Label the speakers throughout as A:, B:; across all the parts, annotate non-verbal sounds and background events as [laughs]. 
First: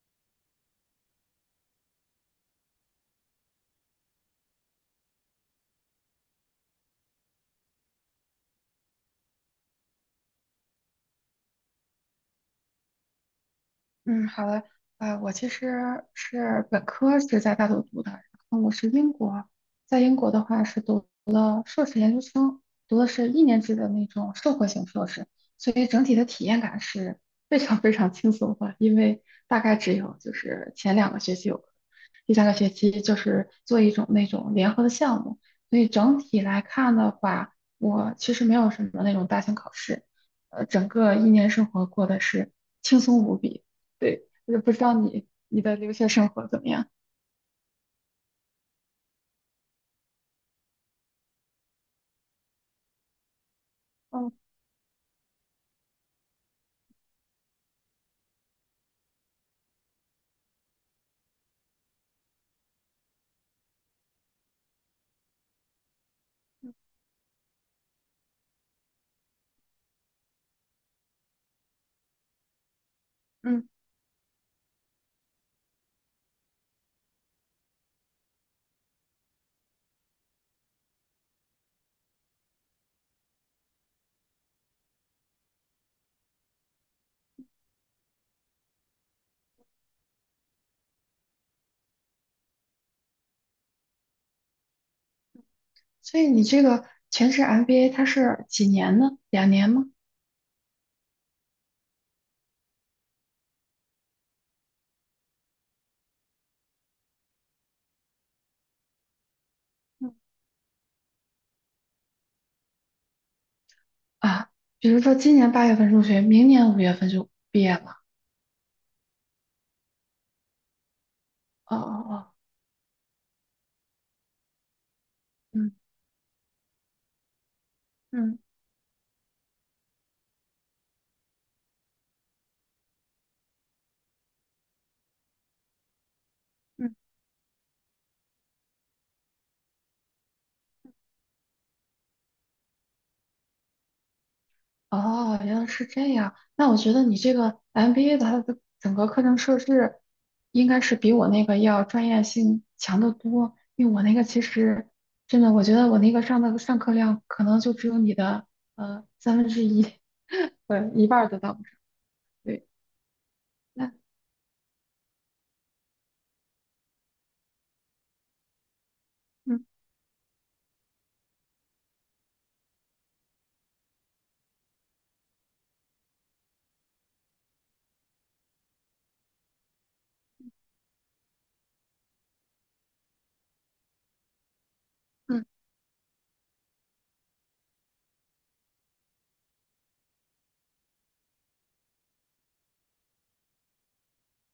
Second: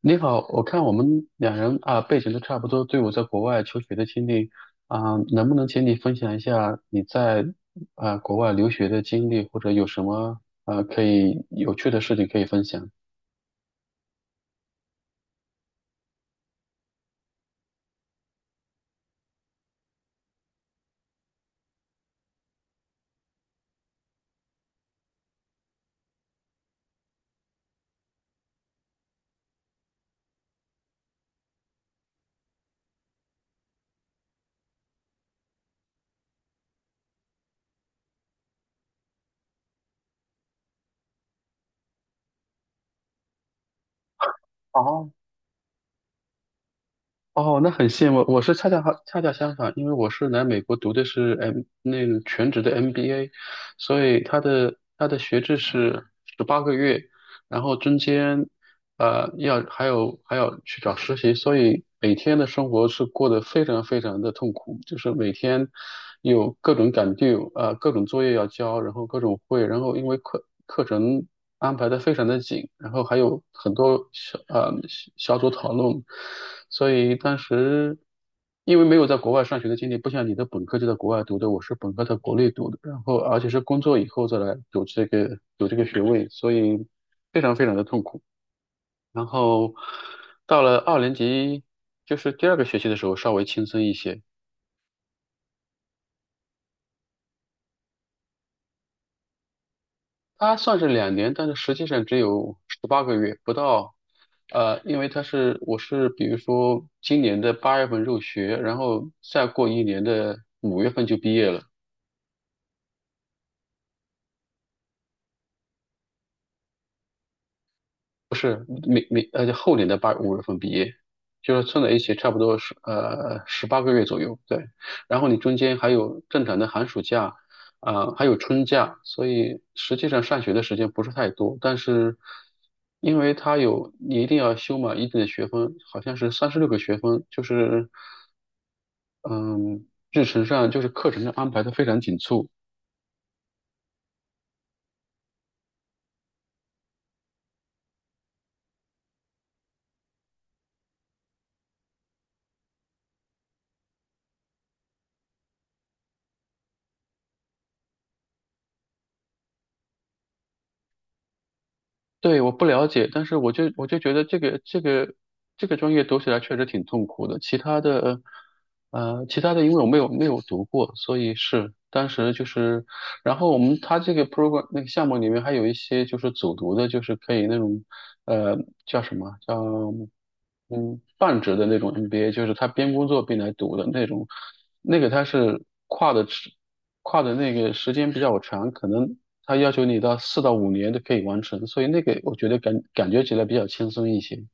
A: 你好，我看我们两人啊背景都差不多，都有在国外求学的经历啊，能不能请你分享一下你在啊国外留学的经历，或者有什么啊可以有趣的事情可以分享？
B: 嗯，好的，我其实是本科是在大陆读的，然后我是英国，在英国的话是读的硕士研究生，读的是一年制的那种社会型硕士，所以整体的体验感是非常非常轻松的，因为大概只有就是前两个学期有第三个学期就是做一种那种联合的项目，所以整体来看的话，我其实没有什么那种大型考试，整个一年生活过得是轻松无比。对，我就不知道
A: 哦，
B: 你的留学生活怎么样？
A: 哦，那很羡慕。我是恰恰相反，因为我是来美国读的是 那个全职的 MBA，所以
B: 嗯
A: 他的学制是十八个月，然后中间呃要还有还要去找实习，所以每天的生活是过得非常非常的痛苦，就是每天有各种赶 due，各种作业要交，然后各种会，然后因为课程安排的非常的紧，然后还有
B: 嗯，
A: 很多小组讨论，所以当时因为没有在国外上学的经历，不像你的本科就在国外读的，我是本科在国内读的，然后而且是工作以后再来读这个有这个学位，所以非常非常的痛苦。然后到了二年级，就是第二个学期的时候稍微轻松一些，
B: 所以你这个全职 MBA 它是几年呢？两年吗？
A: 它算是2年，但是实际上只有十八个月不到。因为我是比如说今年的8月份入学，然后再过一年
B: 嗯，
A: 的五月份就毕业了。
B: 啊，比如说今年八月份入学，明年五月份就毕业了。
A: 不是明明呃，就后年的八五月份毕业，就是
B: 哦
A: 凑在一
B: 哦
A: 起差
B: 哦，
A: 不多是十八个月左右，对。然后你中
B: 嗯。
A: 间还有正常的寒暑假，啊、还有
B: 嗯
A: 春假，所以实际上上学的时间不是太多。但是因为它有你一定要修满一定的学分，好像是三十六个
B: 嗯。
A: 学分，就是嗯，日程上就是课程上安排的非常紧凑。
B: 哦，原来是这样。那我觉得你这个 MBA 的它的整个课程设置，应该是比我那个要专业性强得多。因为我那个其实真的，我觉得我那个上的上课量可能就只有你的三分之一，[laughs] 对，一半儿都到不上
A: 对，我不
B: 对，
A: 了解，但是我就我
B: 那
A: 就觉得这个专业读起来确实挺痛苦的。其他的，呃，其他
B: 嗯
A: 的因为我没有读过，所以是当时就是，然后他这个 program 那个项目里面还有一些就是组读的，就是可以那种，呃，叫什么叫？嗯，半职的那种 MBA，就是他边工作边来读的那种，那个他
B: 嗯
A: 是跨的那个时间比较长，可能他要求你到4到5年都可以完成，所以那个我觉得感觉起来比较轻松一些。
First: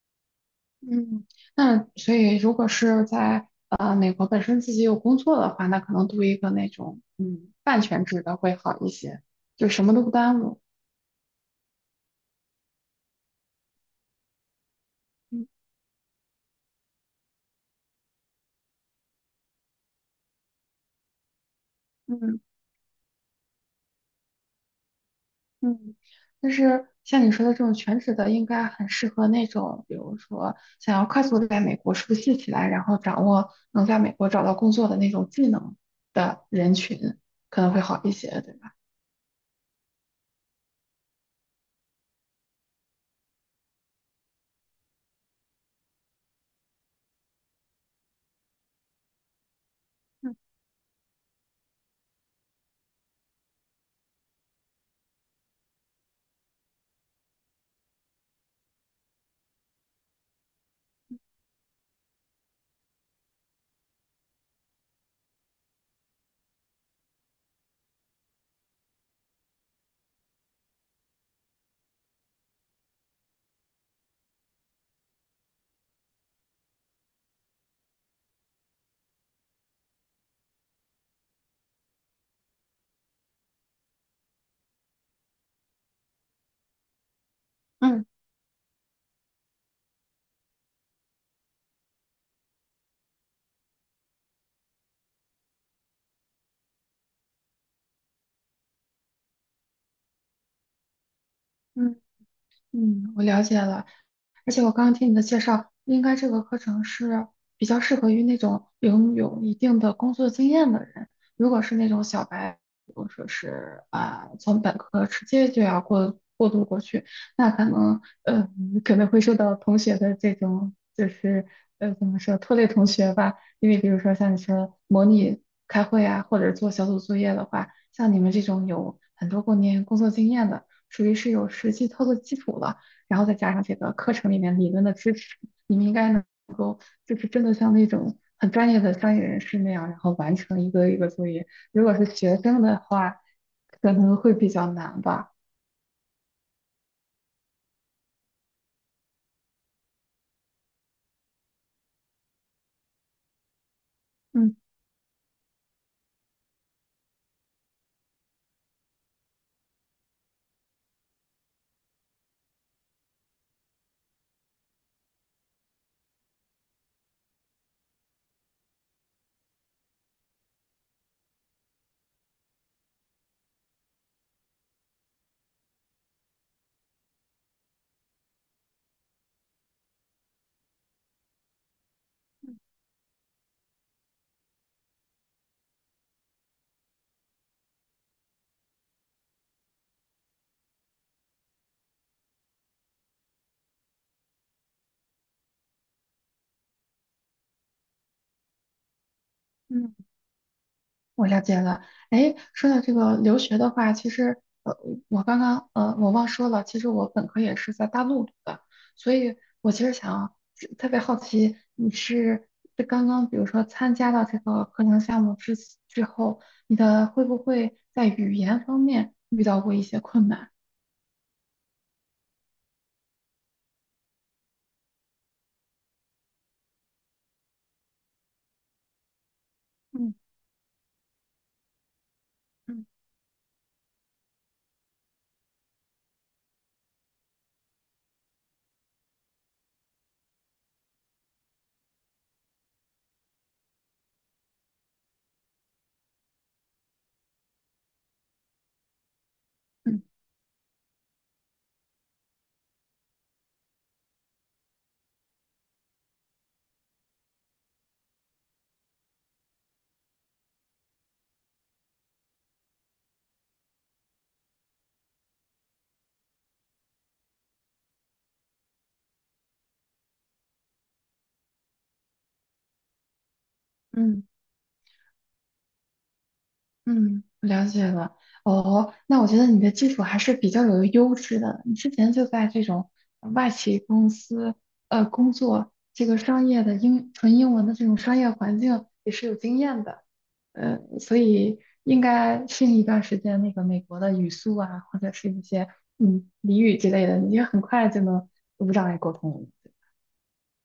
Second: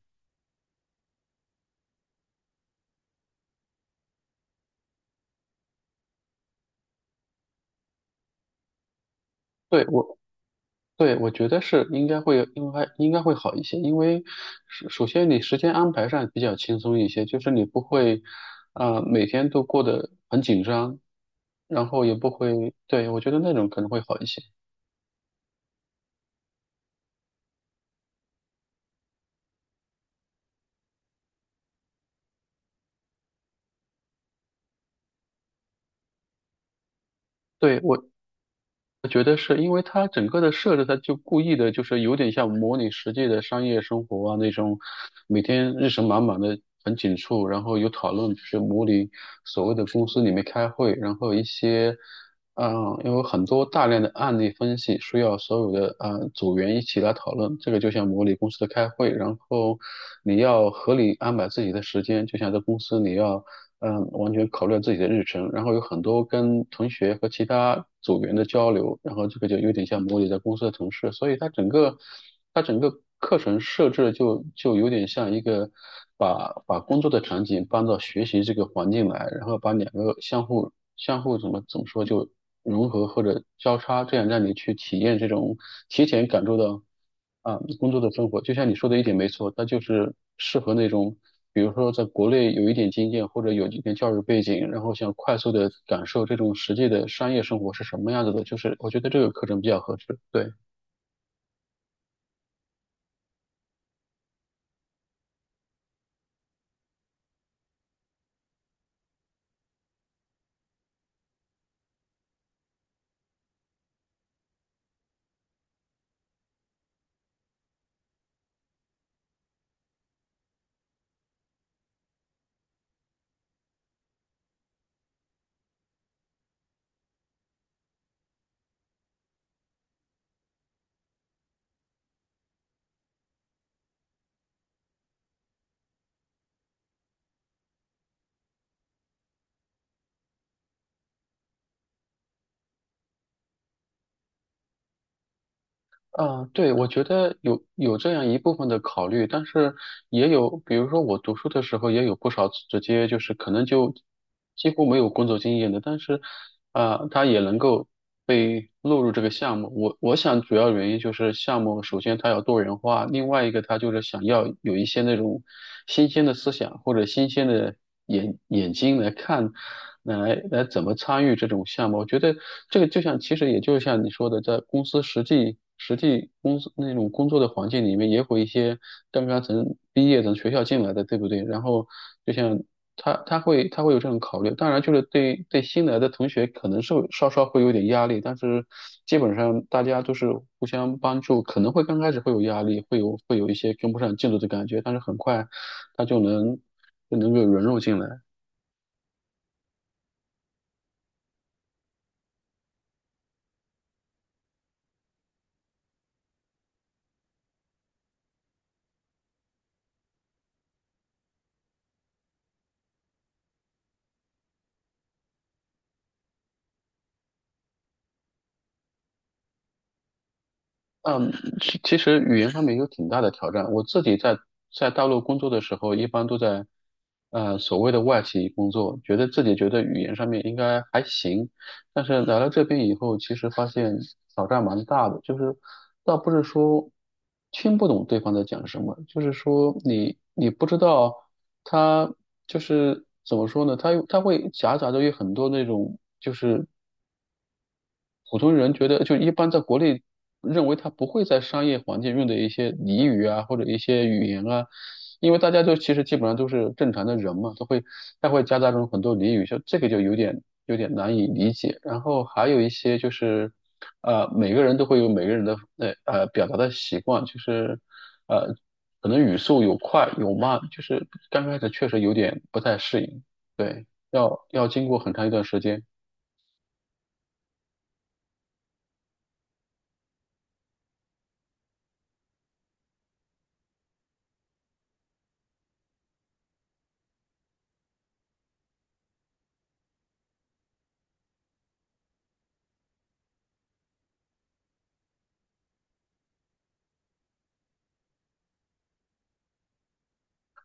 B: 嗯，那所以如果是在美国本身自己有工作的话，那可能读一个那种嗯半全职的会好一些，就什
A: 对
B: 么都不
A: 我，
B: 耽误。
A: 对我觉得是应该会，应该会好一些，因为首先你
B: 嗯
A: 时间安排上比较轻松一些，就是你不会每天都过得很紧张，然后也不
B: 嗯。
A: 会，对，我觉得那种可能会好一些。
B: 嗯，就是像你说的这种全职的，应该很适合那种，比如说想要快速地在美国熟悉起来，然后掌握能在美国找到工作的那种技能的人群，可能
A: 对，
B: 会好一些，对吧？
A: 我觉得是因为它整个的设置，它就故意的，就是有点像模拟实际的商业生活啊那种，每天日程满满的，很紧促，然后有讨论，就是模拟所谓的公司里面开会，然后一些，嗯、因为有很多大量的案例分析需要所有的组员一起来讨论，这个就像模拟公司的开会，然后你要合理安排自己的时间，就像在公司你要。完全考虑了自己的日程，然后有很多跟同学和其他组员的交流，然后这个就有点像模拟在公司的同事，所以它整个课程设置的就有点像一个把工作的场景搬到学习这个环境来，然后把两个相互怎么说就融合或者交叉，这样让你去体验这种提前感受到。啊，工作
B: 嗯。
A: 的生活，就像你说的一点没错，它就是适合那种，比如说在国内有一点经验或者有一点教育背景，然后想快速的感受这种实际的商业生活是什么样子的，就是我觉得这个课程比较合适。对。
B: 嗯。嗯，我了解了，而且我刚刚听你的介绍，应该这个课程是比较适合于那种拥有一定的工作经验的人。如果是那种小白，比如说是啊，从本科直接就要过过渡过去，那可能可能会受到同学的这种就是怎么说拖累同学吧，因为比如说像你说模拟开会啊，或者做小组作业的话，像你们这种有很多过年工作经验的。属于是有实际操作基础了，然后再加上这个课程里面理论的支持，你们应该能够就是真的像那种很专业的专业人士那样，然后完成一个作业。如果是学生的话，可能会比较难吧。
A: 啊，对，我觉得有这样一部分的考虑，但是也有，比如说我读书的时候也有不少直接就是可能就
B: 嗯。
A: 几乎没有工作经验的，但是他也能够被录入这个项目。我想主要原因就是项目首先它要多元化，另外一个它就是想要有一些那种新鲜的思想或者新鲜的。眼眼睛来看，来怎么参与这种项目。我觉得这个就像，其实也就像你说的，在公司实际公司那种工作的环境里面，也会一些刚刚从毕业从学校进来的，对不对？然后就像他他会他会有这种考虑，当然就是对新来的同学可能是稍稍会有点压力，但是基本上大家都是互相帮助，可能会刚开始会有压力，会有一些跟不上进度的感觉，但是很快他就能够融入进来。
B: 嗯。我了解了，哎，说到这个留学的话，其实,我刚刚我忘说了，其实我本科也是在大陆读的，所以我其实想特别好奇，你是这刚刚比如说参加到这个课程项目之后，你的会不会在语言方面遇到过一些困难？
A: 嗯，其实语言上面有挺大的挑战。我自己在大陆工作的时候，一般都在所谓的外企工作，觉得自己觉得语言
B: 嗯
A: 上面应该还行，但是来了这
B: 嗯
A: 边以后，其实发现挑战蛮大的，就是倒不是说听不懂对方在讲什么，就是说你不知道他就是怎么说呢？他会夹杂着有很多那种普通人觉得，就一般在国内
B: 嗯
A: 认为他不会在商业环境用的一些俚语啊，或者一些语言啊，因为大家就其实基本上都是正常的人嘛，都会他会夹杂中很多俚语，就这个就有点难以理解。然后还有一些就是，每个人都会有每个人的表达的习惯，就是呃可能语速有快有慢，就是刚开始确实有点不太适应，对，
B: 嗯
A: 要经过很长一段时间。
B: 嗯，了解了。哦，那我觉得你的技术还是比较有优势的。你之前就在这种外企公司工作，这个商业的英纯英文的这种商业环境也是有经验的。所以应该适应一段时间那个美国的语速啊，或者是一些嗯俚语之类的，你就很快就能无障碍沟通了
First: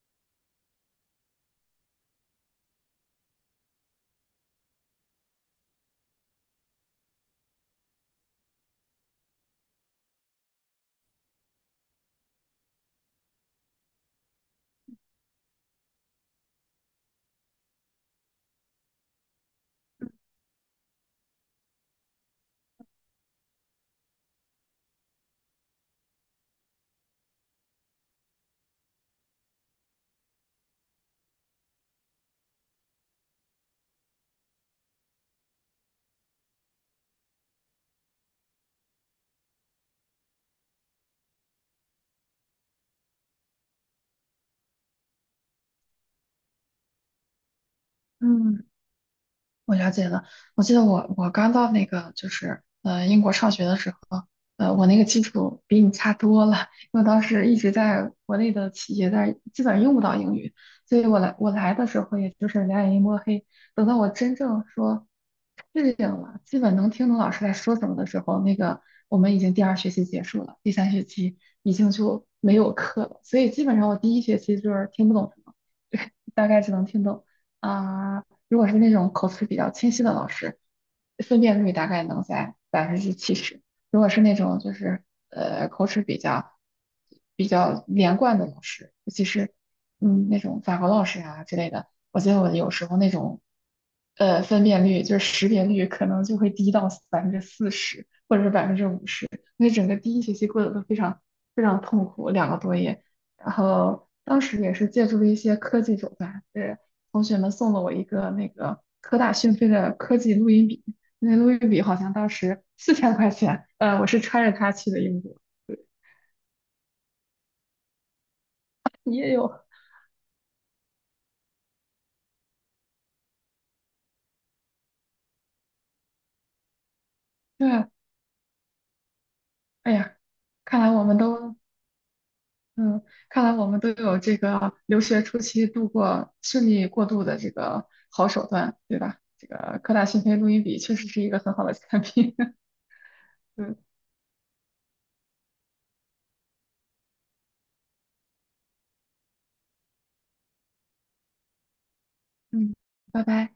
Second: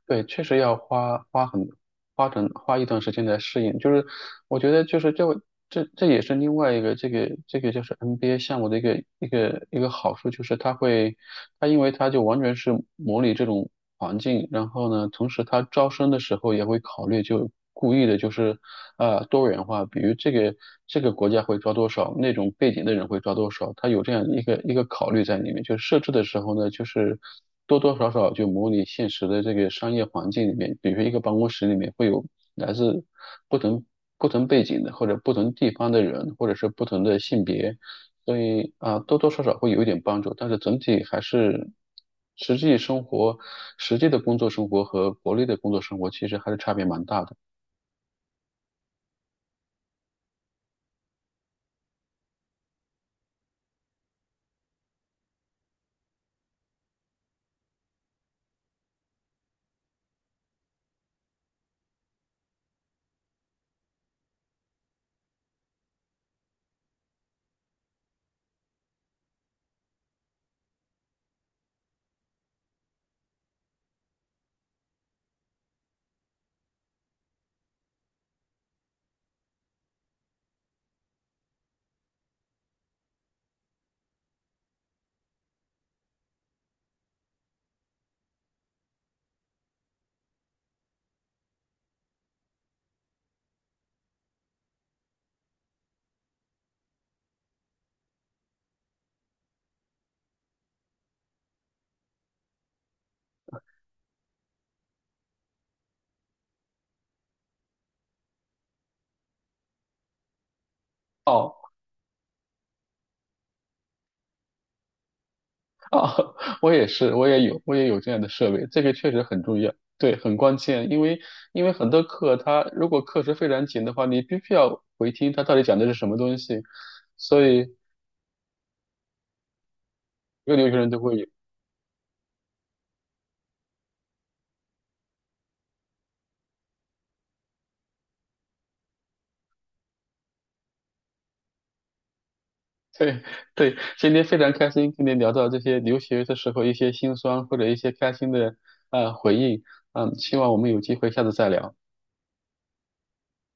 A: 对，确实要花花很花整花一段时间来适应。就是我觉得就是这也是另外一个这个就是 NBA 项目的一个好处，就是它会它因为它就完全是模拟这种环境，然后呢，同时它招生的时候也会考虑，就故意的就是多元化，比如这个国家会招多少，那种背景的人会招多少，它有这样一个考虑在里面。就设置的时候呢，就是多多少少就模拟现实的这个商业环境里面，比如说一个办公室里面会有来自不同。不同背景的，或者不同地方的人，或者是不同的性别，所以啊，多多少少会有一点帮助，但是整体还是实际生活、实际的工作生活和国内的工作生活其实还是差别蛮大的。
B: 嗯，我了解了，我记得我刚到那个就是英国上学的时候，我那个基础比你差多了，因为当时一直在国内的企业在基本上用不到英语，所以我来的时候也就是两眼一摸黑。等到我真正说适应了，基本能听懂老师在说什么的时候，那个我们已经第二学期结束了，第三学期已经就没有课了，所以基本上我第一学期就是听不懂什么，[laughs] 大概只能听懂啊。如果是那种口齿比较清晰的老师，分辨率大概能在70%；如果是那种就是口齿比较连贯的老师，尤其是嗯那种法国老师啊之类的，我觉得我有时候那种分辨率就是识别率可能就会低到40%或者是50%，那整个第一学期过得都非常非常痛苦，两个多月。然后当时也是借助了一些科技手段，同学们送了我一个那个科大讯飞的科技录音笔，那录
A: 哦，
B: 音笔好像当时 [laughs] 4000块钱，我是揣着它去的英国。对，
A: 哦，[laughs] 我也是，我也有这样的设备，这个确
B: 你
A: 实
B: 也
A: 很
B: 有，
A: 重要，对，很关键，因为很多课它如果课时非常紧的话，你必须要回听它到底讲的是什么东西，所以。
B: 对，哎呀，
A: 一个留学
B: 看
A: 生
B: 来
A: 都
B: 我
A: 会
B: 们
A: 有。
B: 都，嗯，看来我们都有这个留学初期度过顺利过渡的这个好手段，对吧？这个科大讯飞录音笔确实是一个很好的产品。
A: [laughs] 对
B: [laughs]
A: 对，
B: 嗯。
A: 今天非常开心跟您聊到这些留学的时候一些心酸或者一些开心的回忆，希望我们有机会下次再聊。
B: 嗯，拜拜。